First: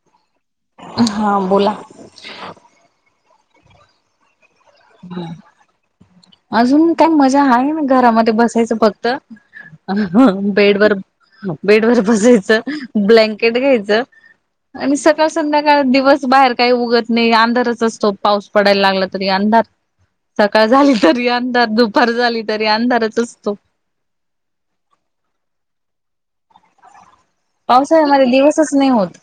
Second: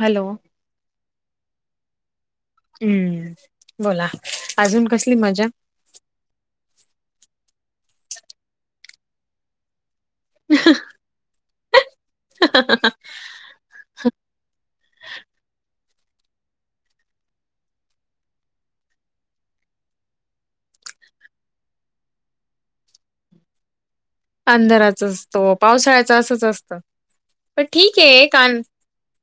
Hello हा बोला हम्म... बोला. अजून कसली मजा? अजून काय मजा हाये ना, घरामध्ये बसायचं फक्त बेडवर, बेडवर बसायचं... ब्लँकेट घ्यायचं आणि सकाळ संध्याकाळ, दिवस बाहेर काई उगत नई, अंधारच असतो. पाऊस पडायला लागला तरी अंधार सकाळ झाली तरी अंधार, दुपार झाली तरी अंधारच असतो. अंधारच असतो, पावसाळ्याचं असंच असतं. पण ठीक पावसाळ्यामध्ये ए... कान दिवसच नाही होत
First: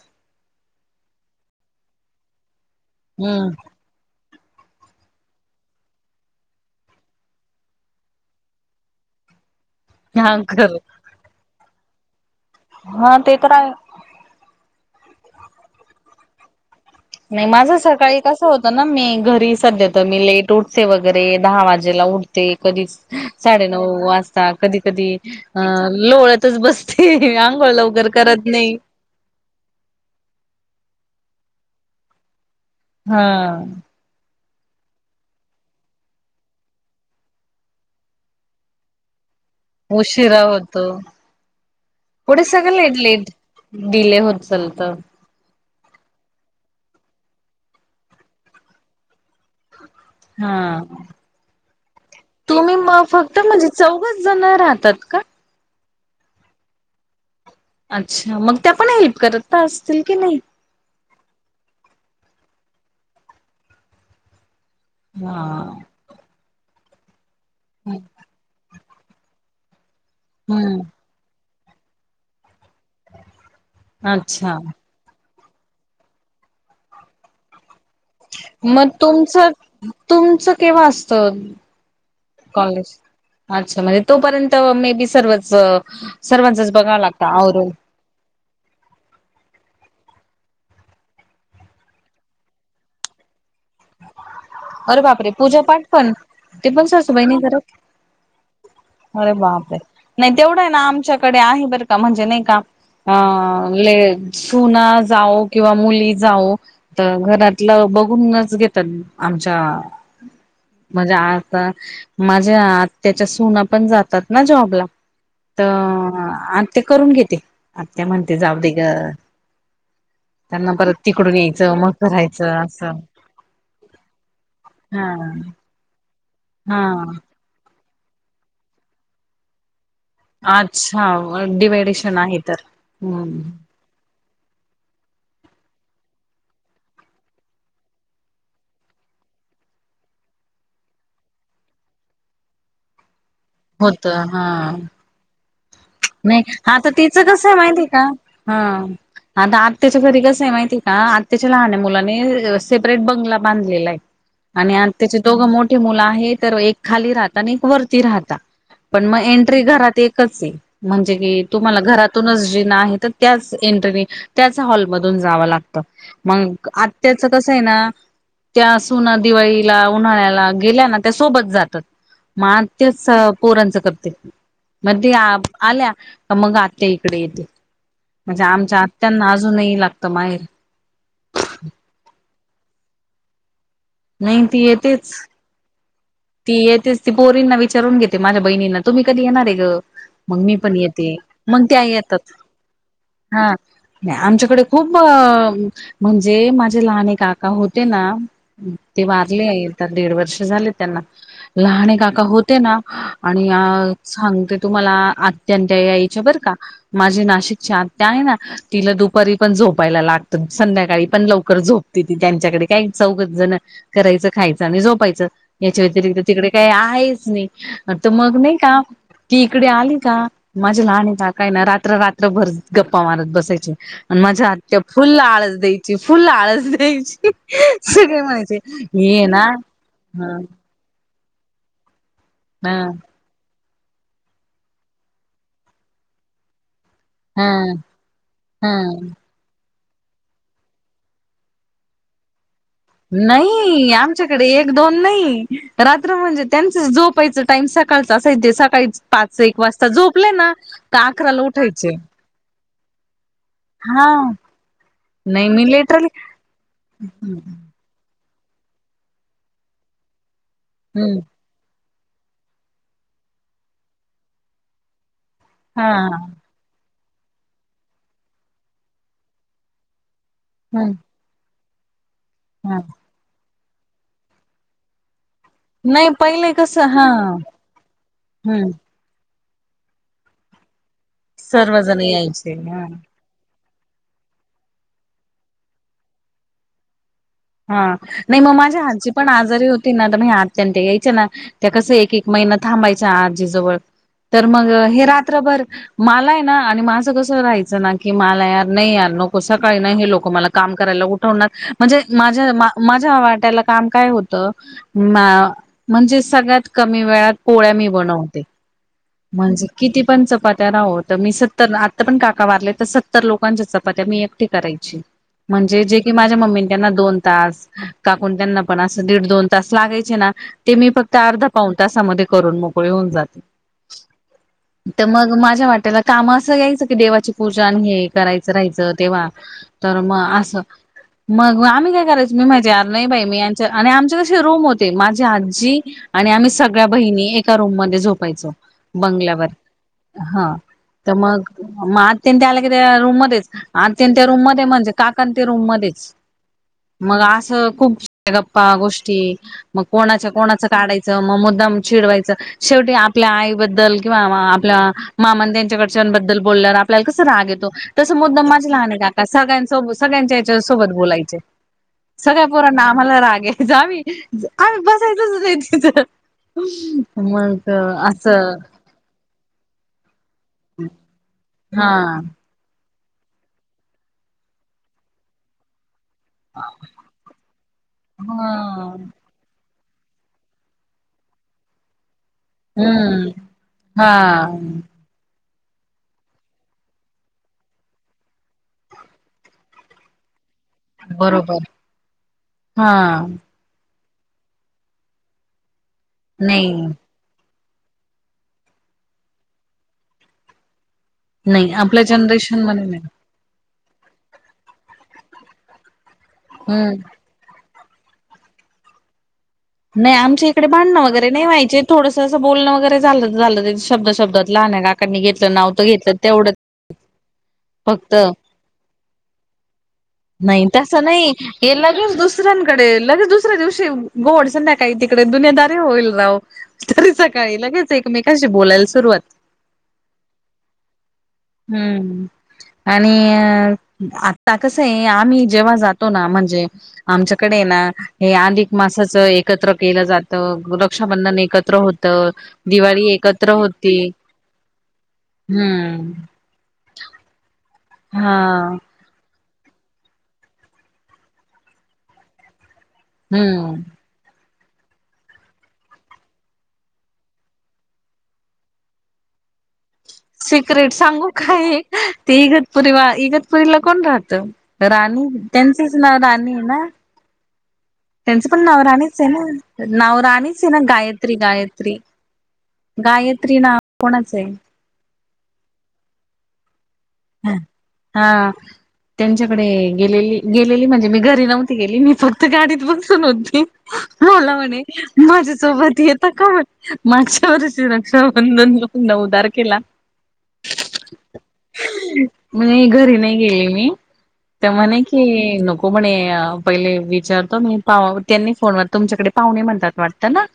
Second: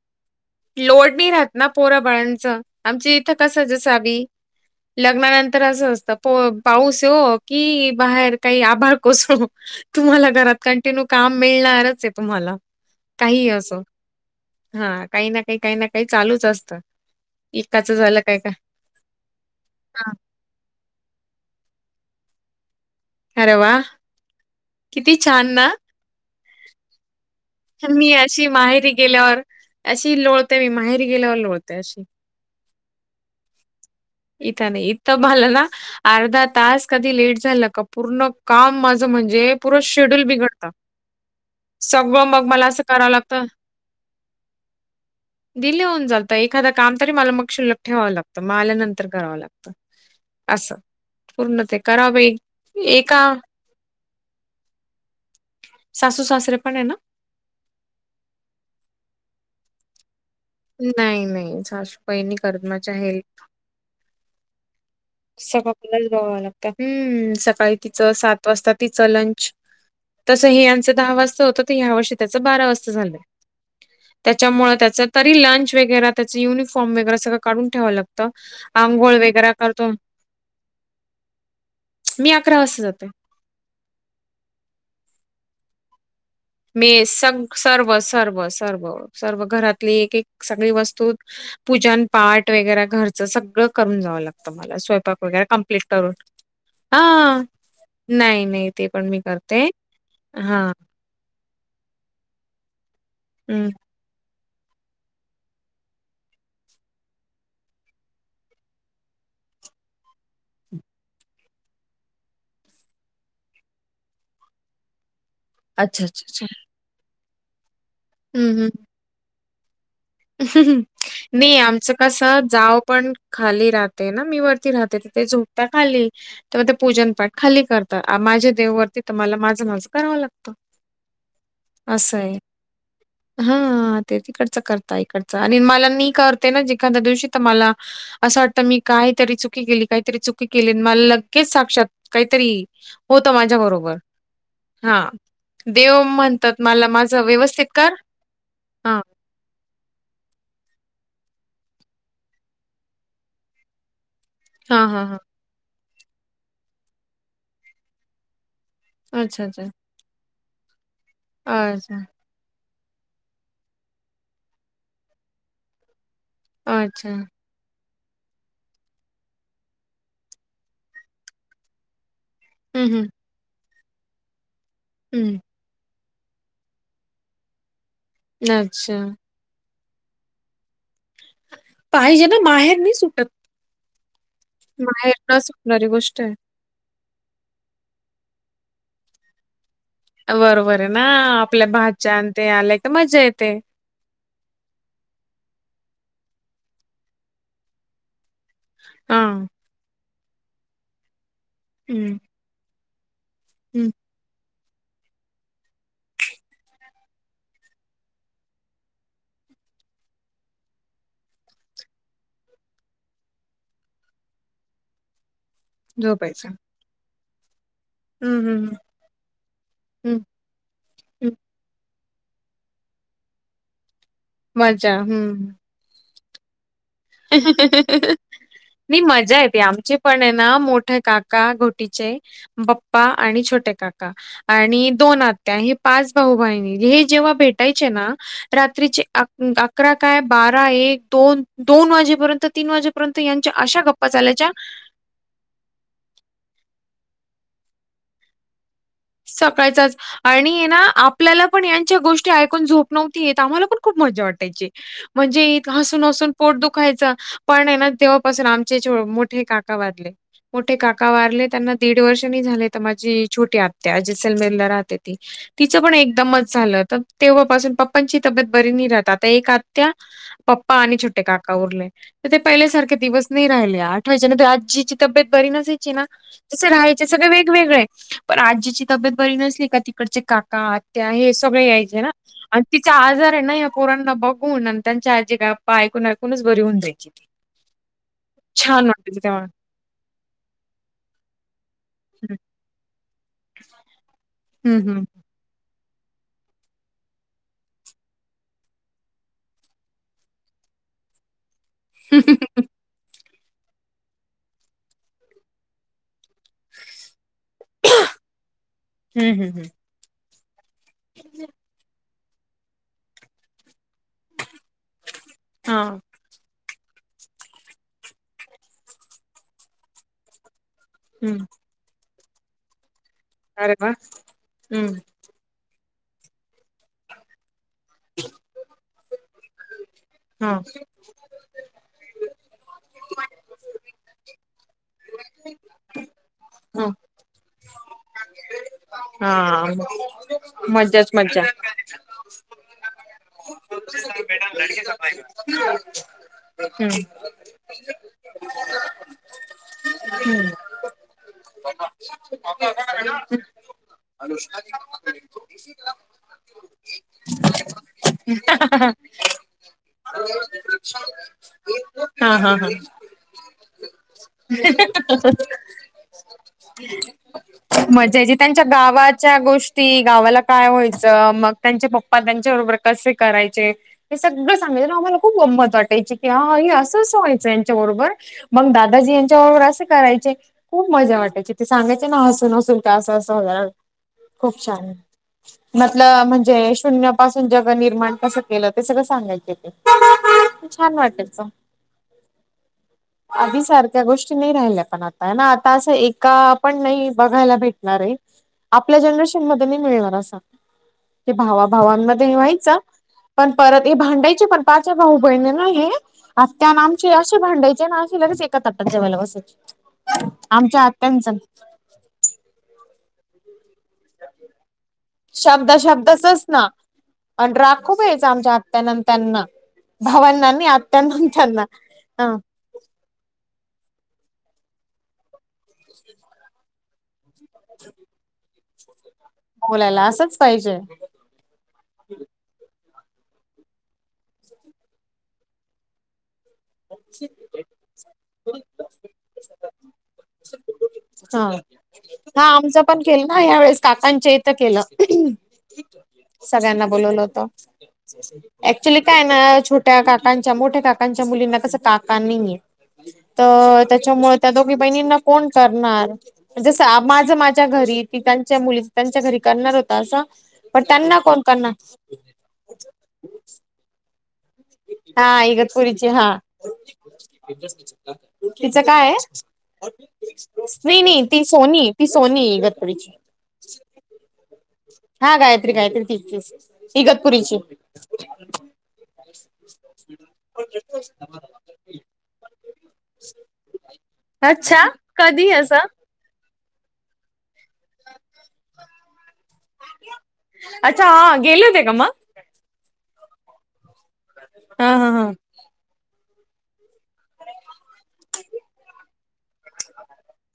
लोड नाही राहत ना पोरा बाळांचं आमच्या इथं कसं हम्म जसावी [unintelligible] लग्नानंतर असं असतं प पाऊस येवो की बाहेर काही आभार कोसळो तुम्हाला हा घरात खरं कंटिन्यू काम मिळणारच आहे तुम्हाला हा ते काहीही तर आहे असो हा काही ना काही काही ना काही चालूच असतं. नाही माझं एकाच सकाळी झालं काय कसं का होतं ना मी घरी सध्या तर मी लेट उटते वगैरे दहा वाजेला उठते कधी अरे वा साडेनऊ वाजता कधी कधी किती छान अ ना लोळतच बसते आंघोळ लवकर मी करत अशी नाही. माहेरी गेल्यावर अशी लोळते मी माहेरी गेल्यावर लोळते अशी हा. इथ नाही इथ मला ना अर्धा तास कधी लेट झालं का पूर्ण काम माझं म्हणजे पुरं शेड्यूल उशिरा बिघडत. होतो सगळं पुढे मग मला सगळं असं लेट करावं लेट लागत. डिले होत चालत डीले होऊन जातं एखाद काम तरी मला मग शिल्लक ठेवावं लागतं मग आल्यानंतर करावं लागत. हा असं पूर्ण ते करावे. तुम्ही म फक्त म्हणजे चौघच जण राहतात का? सासू सासरे पण आहे ना? अच्छा मग त्या पण हेल्प करत असतील की नाही? नाही नाही सासूबाई काही नाही करत माझ्या हेल्प. सका हा आपलाच बघवं लागतात हम्म सकाळी तिचं सात वाजता तिचं लंच. तस हे हम्म यांचं दहा वाजता होत तर ह्या वर्षी त्याचं बारा वाजता झालंय अच्छा त्याच्यामुळ त्याच. तरी लंच वगैरे, त्याच युनिफॉर्म वगैरे सगळं काढून ठेवावं लागतं मग आंघोळ तुमचं वगैरे करतो. तुमचं केव्हा असत मी अकरा वाजता कॉलेज? जाते. अच्छा म्हणजे तोपर्यंत मे बी सर्वच. सर्वांचच मे बघावं लागतं सग आवरून सर्व सर्व सर्व सर्व घरातली एक एक सगळी वस्तू. पूजन पाठ वगैरे घरचं सगळं करून जावं लागत मला अरे स्वयंपाक बापरे वगैरे पूजा पाठ कमप्लीट पण करून ते पण हा. सासूबाई नाही करत नाही नाही ते पण मी करते हा. कडे आहे बरं का म्हणजे नाही का. हम्म. सुना जाऊ किंवा मुली जाऊ तर घरातलं बघूनच घेतात. आमच्या. म्हणजे आता माझ्या आ त्याच्या सुना पण जातात ना जॉबला तर अच्छा अच्छा अच्छा. आत्या करून घेते आत्या म्हणते हम्म जाऊ हम्म. दे ग. त्यांना परत तिकडून नाही यायचं मग आमचं कस करायचं जाव असं पण. खाली राहते ना मी वरती राहते हा त ते झोपता खाली तेव ते हा पूजन पाठ खाली करतात माझ्या देव वरती तर मला माझं माझं करावं लागतं अच्छा डिवडशन असं आहे तर हम्म. तिकडच करता इकडचं आणि मला मी करते ना एखाद्या दिवशी तर मला असं वाटतं मी कायतरी चुकी केली काहीतरी चुकी केली मला लगेच साक्षात काहीतरी होत माझ्या बरोबर हा देव नाही म्हणतात मला आता माझं तिचं कसं आहे व्यवस्थित माहिती कर का हा आता आत्या त्याच्या घरी कस आहे माहिती आहे का आत्ताच्या लहान मुलानी सेपरेट बंगला बांधलेला आहे. आणि आ हां, हां, हां. त्याचे दोघं मोठे मुलं आहे तर एक खाली राहत आणि एक वरती राहतात. पण मग अच्छा, एंट्री अच्छा, घरात एकच आहे म्हणजे की तुम्हाला अच्छा, घरातूनच जिण आहे तर याच इंटरनेट हॉल मधून जाव लागत मग अच्छा. आत्या चं कसं - हे ना त्या सुना दिवाळीला उन्हाळ्याला गेल्या ना त्या सोबत जातात. हं, मआत्या हं, चं पोरांचं करते ते म हं. आप. आल्या तर मग आत्या इकडे येेते म्हणजे आमच्या अच्छा. आत्यांना आज. अजूनही लागतं माहेर. पाहिजे ना माहेर नाही सुटतं. नाही ती येतेच माहेर काय सुटणारी गोष्ट हे. ती येतेच ती पोरींना विचारून घेते माझ्या बहिणींना तुम्ही कधी येणार ग. मग मी पण बरोबर आहे ना. येते मग आपल्या ते भाच्या अन् येतात ते आल्या की मजा हा. येते. नाही आमच्याकडे खूप म्हणजे माझे लहान काका होते ना. ते हां. वारले आहे तर दीड वर्ष झाले त्यांना लहाने हं, काका होते ना. आणि हं. सांगते तुम्हाला आत्या त्या यायच्या बरं का. माझे नाशिकची आत्या हे ना. तिला दुपारी पण झोपायला लागतं संध्याकाळी पण लवकर झोपते ती त्यांच्याकडे काही चौवगच जण - करायचं खायचं आणि झोपायचं. याच्या व्यतिरिक्त झोपायचं. तिकडे काही आहेच नाही तर मग हं, नाही हं, हं. का ती इकडे आली हं, का? माझ्या लहाने हं. काका ना रात्र - रात्र भर गप्पा मारत बसायचे. आणि माझा आत्या मजा. फुल हं. आळस दयचे फुल फुल आळस दयचे. नाही मजा ना येते आमचे पण ह आहे ना मोठ्या काका - का घोटीचे ह बप्पा. आणि छोटे काका आणि दोन आत्या हे पाच भाऊ बहिणी हे. जेव्हा ह भेटायचे ना रात्रीचे ह अकरा काय बारा एक दोन. दोन वाजेपर्यंत तीन वाजेपर्यंत. यांच्या अशा नाही गप्पा चालायच्या आमच्याकडे एक दोन. नाही रात्र म्हणजे त्यांच झोपायचं टाईम सकाळचा असायच सकाळीचं. सकाळचाच आणि अकराला आपल्याला पण उठायचे यांच्या गोष्टी ऐकून झोप नव्हती येत आम्हाला- खूप हा मजा वाटायची नाही म्हणजे मी हसून लेटरली हसून पोट दुखायचा पण ना तेव्हा- तेव्हा पासून आमचे मोठे काका वाारले मोठे काका हम्म वाारले- त्यांना दीड वर्षनी झाले तर माझी छोटी आत्या जसलमेरला राहते ती तिचं हा पण एकदमच. झालं तर तेव्हापासून पप्पांची तब्येत बरी नाही राहत आता एक आत्या. पप्पा हम्म आणि छोटे काका उरले तर ते हा पहिल्यासारखे दिवस नाही राहिले आठवायच्या आजीची. तबेत बरी नसायची ना नाही पहिले जसं कसं राहायचे हा सगळे वेगवेगळे पण हम्म आजी. तब्येत बरी नसली का तिकडचे काका आत्या हे सगळे यायचे सर्वजण ना आणि हा तिचा आजार आहे ना- पोरांना बघून आणि त्यांच्या आजी गप्पा ऐकून ऐकूनच बरी होऊन जायची ती. हा नाही मग माझ्या छान आजी वाटायचं पण तेव्हा आजारी होती ना तर मग आत्या ते यायचे ना त्या कसं एक- एक महिन्यातं. थांबायच्या आजीजवळ तर मग हम्म हम्म हे रात्रभर - मला ना आणि माझं कसं राहायचं ना की मला यार नाही यार नको सकाळी ना हे लोक मला काम करायला उठ- -वणार म्हणजे माझ्या. माझ्या वाट्याला काम काय होतं म्हणजे सगळ्यात कमी वेळात. पोळ्या मी बनवते हम्म हम्म म्हणजे किती पण चपात्या राहो त मी सत्तर. आता पण काका वारले तर सत्तर लोकांच्या चपात्या मी एकटी करायची हा म्हणजे जे की माझ्या मम्मीने. ना दोन तास काकू त्यांना पण असं दीड दोन तास लागायचे ना ते मी फक्त. त्या हम्म अर्धा पाऊन तासामध्ये करून मोकळी होऊन जाते. अरे वा! हम्म, तर मग माझ्या वाट्याला काम असं यायचं की देवाची पूजा आणि हे करायचं राहायचं. तेव्हा तर मग हा असं! मग आम्ही काय करायच. मी माझं यार नाही बाई मी यांच्या आणि आमच्या कशी रूम होते. माझी आजी आणि आम्ही सगळ्या बहिणी एका रूम मध्ये झोपायचो हा बंगल्यावर हा हा मज्जाच तर मग मज्जा मग आत्तीन त्या आला कि रूम मध्येच आत्तीन त्या रूम मध्ये म्हणजे काका तेन रूम मध्येच हम्म मग असं खूप साऱ्या गप्पा गोष्टी मग कोणाच्या हम्म कोणाचं काढायचं. मग मुद्दाम चिडवायचं शेवटी आपल्या आई बद्दल किंवा आपल्या मामा त्यांच्याकडच्या बद्दल बोलल्यावर आपल्याला कस राग येतो. तसं मुद्दाम माझे लहान काका सगळ्यांसो सगळ्यांच्या याच्या सोबत बोलायचे. हा सगळ्या हा पोरांना हा आम्हाला राग यायंचा. आम्ही बसायचच नाही. तिथं मग मझा यायची असं त्यांच्या गावात गोष्टी गावाला काय व्हायचं. मग त्यांचे हा पप्पा त्यांच्याबरोबर कसे करायचे हे सगळं सांगायचे ना! आम्हाला खूप गंमत वाटयची. या आई असं असं व्हायचं यांच्याबरोबर हा मग दादाजी यां तेव्हा असं करायची खूप मजा वाटायची ते सांगायचे. ना तूमच असं हम्म असं होणार हा खूप छान म्हटलं म्हणजे शून्या पासून जग निर्माण कसं केलं. ते सगळ सांगायचे. ते छान वाटायचं बरोबर हा त्या गोष्टी नाही राहिल्या. पण आता ना आता अस एका पण नाही. बघायला भेटणार आहे. आपल्या जनरेशन मध्ये नाही मिळणार असा ते नाही आपल्या भावाभावांमध्ये जनरेशन व्हायचं! मध्ये नाही पण परत हे भांडायचे पण पाच भाऊ बहिणी ना हे आत्या अन हम्म आमच्या भांडायचे ना अशे लगेच. एका ताटात जेवायला बसायचे. नाही. आमच्या इकडे भाडणं वगैरे नाही. व्हायचे थोडं असं बोलणं वगैरे झालं झालं! शब्द शब्दात लहाने काकांनी घेतलं. नाव शब्दा तर घेतलं शब्दाचच तेवढंच ना आणि राग खूप फक्त यायचा आमच्या आत्यान आणि त्यांना भावांना नाही आणि तस आत्यांना आणि नाही त्यांना हे लगेच. हा दुसऱ्यां कडे लगेच दुसऱ्या दिवशी गोड संध्याकाळ तिकडे दुनिदारी होईल जावो. काळी लगेच. एकमेकशी बोलायला सुरुवात बोलायला असंच पाहिजे. हम्म आणि आता कसं आहे. आम्ही जेव्हा जातो ना! म्हणजे आमच्याकडे ना हे अधिक मासाचं एक एकत्र केलं जातं रक्षाबंधन हा एकत्र होत. हा आमचं पण दिवाळी केलं ना एकत्र यावेेळेस होती. काकांच्या इथं केलं हम्म सगळ्यांना बोलवलं होत. हा ऍक्चुली काय ना! छोट्या काकांच्या मोठ्या काकांच्या मुलींना कस काका नाहीे. तर हम्म त्या त्याच्यामुळे त्या दोघी बहिणींना कोण करणार! जस माझ माझ्या घरी ती त्यांच्या मुली त्यांच्या घरी करणार हो पण सिक्रेट त्यांना सांगू कोण करणार. काय ते इगतपुरी वा इगतपुरीला कोण राहतं? राणी त्यांचच नाव राणी आहे. ना! त्यांचं पण तिच नाव काय हे. राणीच आहे ना नाव राणीच आहे ना नाही नाही गायत्री ती सोनी गायत्री ती सोनी ईगपरीची गायत्री नाव कोणाचं आहे हा गायत्री, गायत्री तीच तीच इगतपुरीची हा त्यांच्याकडे गेलेली गेलेली म्हणजे मी घरी नव्हती गेली मी फक्त गाडीत बसून होती मला म्हणे अच्छा कधी असं? माझ्यासोबत येता का मागच्या वर्षी रक्षाबंधनला नवदार केला अच्छा हा गेले होते का मग मी नाही घरी नाही गेले मी तर हा म्हणे हा हा. की नको हो म्हणे पहिले विचारतो मी पाह त्यांनी फोनवर तुमच्याकडे पाहुणे म्हणतात वाटतं ना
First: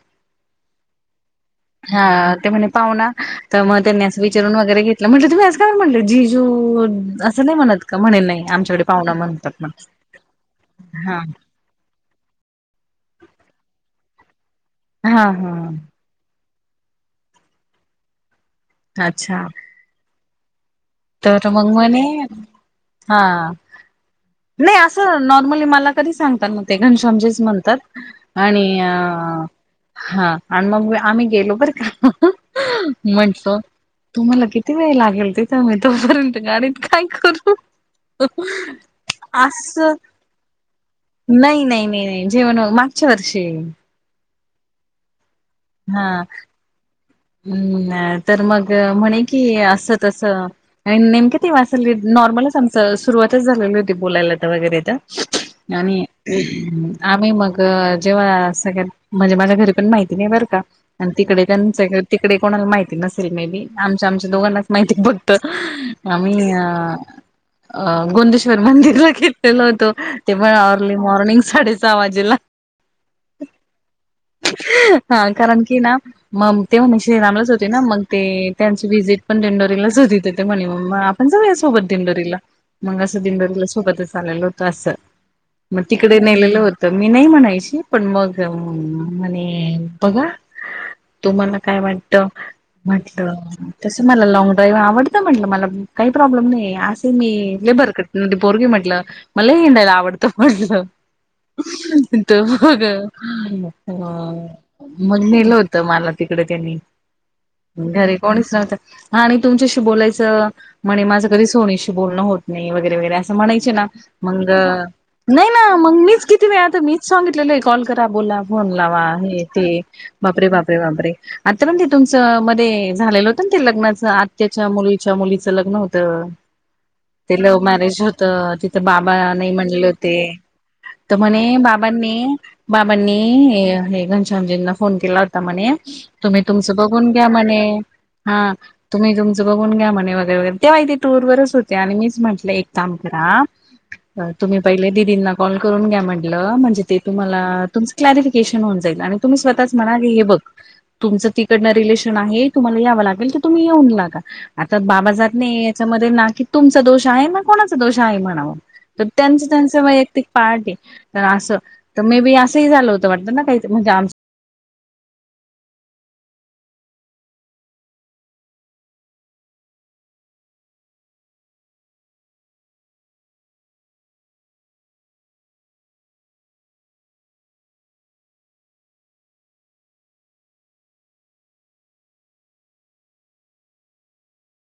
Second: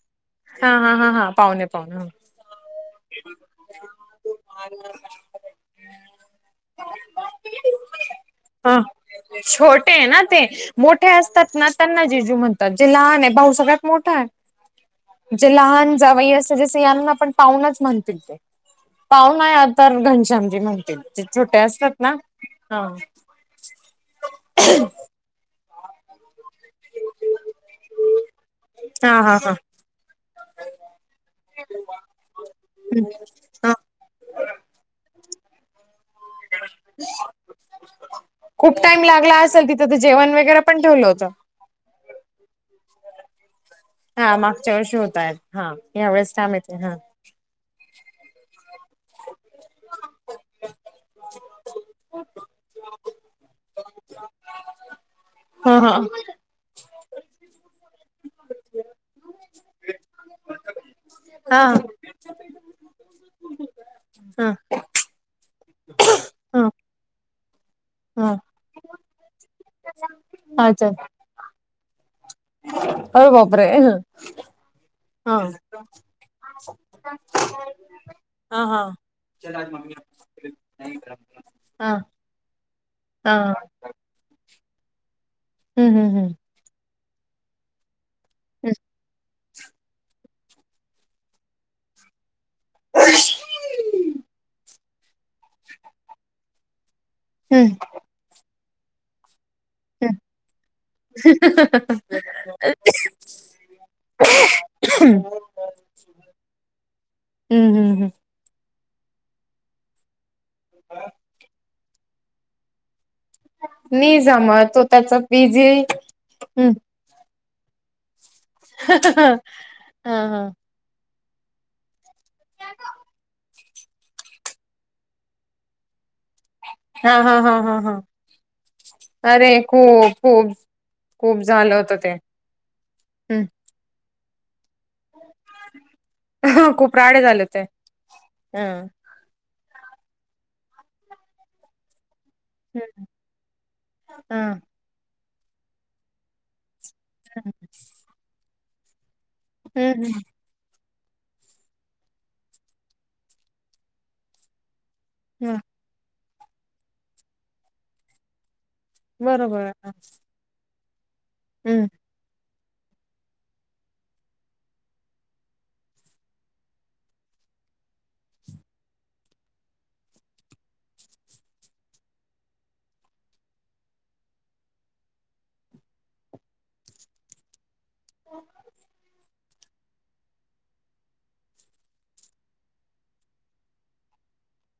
हा हा हा हा पाहुणे हा पाहुणे ते म्हणे पाहुना तर मग त्यांनीं असं विचारून वगैरे घेतलं म्हटलं तुम्हीं असं का म्हणले जीजू असं नाही म्हणत का म्हणे नाही हा आमच्याकडे पाहुणा म्हणतात ना छोटे आहे ना ते मोठे असतात त्यांना जीजू म्हणतात. जे लहान आहे भाऊ सगळ्यात मोठा हा आहे जे हा लहान जावई अस जस यांना पण पावणाच म्हणतील अच्छा पाहुणा तर घनश्यामजी म्हणतील जे तर छोटे मग म्हणे असतात ना हा नाही असं नॉर्मली मला तरी सांगतात ते घनशामजीच म्हणतात आणि हा हा हा हा आणि मग आम्ही गेलो बर का म्हटलो हा तुम्हाला किती वेळ लागेल तिथं मी तोपर्यंत गाडीत काय करू खूप टाइम लागला असेल अस तिथं ते जेवण वगैरे पण ठेवलं होत नाही नाही नाही नाही जेवण मागच्या वर्षी हा मागच्या वर्षी होत आहेत हा या वेळेस काय माहित हा हा तर मग म्हणे कि असं तस आणि नेमक ते माझ्यासंग नॉर्मलच आमच सुरुवातच झालेली ते बोलायला तर वगैरे तर हा हा आणि आम्ही मग जेव्हा सगळ्यात म्हणजे माझ्या घरी पण माहिती नाही बरं का आणि तिकडे हा त्यांच्या तिकडे कोणाला माहिती नसेल मे बी आमच आमच हा दोघांनाच माहिती बघ तर आम्ही अ हा अ हा गोंदेश्वर मंदिरला गेलेलो होतो ते पण अच्छा अर्ली मॉर्निंग साडे सहा वाजेला अरे बापरे हा कारण की ना मम श्रीरामलाच होती ना मग ते हा हा त्यांची व्हिजिट पण दिंडोरीलाच होती तर ते म्हणे म आपण जाऊया सोबत हा दिंडोरी म असं हा दिंडोरीला सोबतच चाललेलो होत अस म हम्म हम्म तिकडे हम्म नेलेलं होत तर मी नाही म्हणायची पण मग म्हणे बघा तुम्हाला काय वाटतं म्हटलं तसं मला लॉंग ड्राईव आवडतं असं म्हटलं मला काही प्रॉब्लेम नाही असेल मी हम्म लेबर करण्याची पोरगी म्हटलं मला लई हम्म आवडतं म्हटलं तर बघ मग नेलं होतं मला तिकडे त्यांनी हम्म हम्म हम्म घरी कोणीच नव्हत आणि तुमच्याशी बोलायचं म्हणे माझं कधी सोनीशी बोलणं होत नाही वगैरे वगैरे असं असं म्हणायचे ना नाही मग जमा तो त्याचा नाही बिझी ना मग मीच किती वेळ आता मी सांगितलेलं कॉल करा बोला फोन लावा हे हा ते हा बापरे बापरे बापरे आता पण ते तुमचं मध्ये झालेलं होतं ना ते लग्नाचं आत्याच्या मुलीच्या मुलीचं लग्न होतं हा ते हा हा लव्ह हा मॅरेज हा होतं तिथं बाबा अरे नाही म्हणल खूप ते खूप तर खूप म्हणे झालं होतं ते बाबांनी बाबांनी हम्म. हे हे घनश्यामजींना फोन केला होता म्हणे तुम्ही तुमचं खूप बघून राडे घ्या झाले म्हणे होते. हा तुम्ही तुमचं च बघून घ्या म्हणे वगैरे वगैरे तेव्हा ही ते टूर वरच होते आणि मीच म्हटले. ल एक काम हम्म करा हा तुम्ही पहिले दीदींना कॉल करून घ्या म्हटलं म्हणजे ते तुम्हाला तुमचं क्लॅरिफिकेशन होऊन जाईल आणि तुम्ही स्वतःच म्हणाल हम्म हे बघ तुमचं तिकडनं रिलेशन आहे तुम्हाला यावं लागेल तर तुम्ही येऊन लागा आता बाबा जात हम्म. हा. नाहीयेत. त्याच्यामधेना की तुमचा दोष आहे ना कोणाचा दोष आहे म्हणाव तर त्यांच बरोबर त्यांच वैयक्तिक पार्ट ये तर असं हम्म तर मेबी असंही झालं होतं वाटत ना काही म्हणजे आम [inaudible]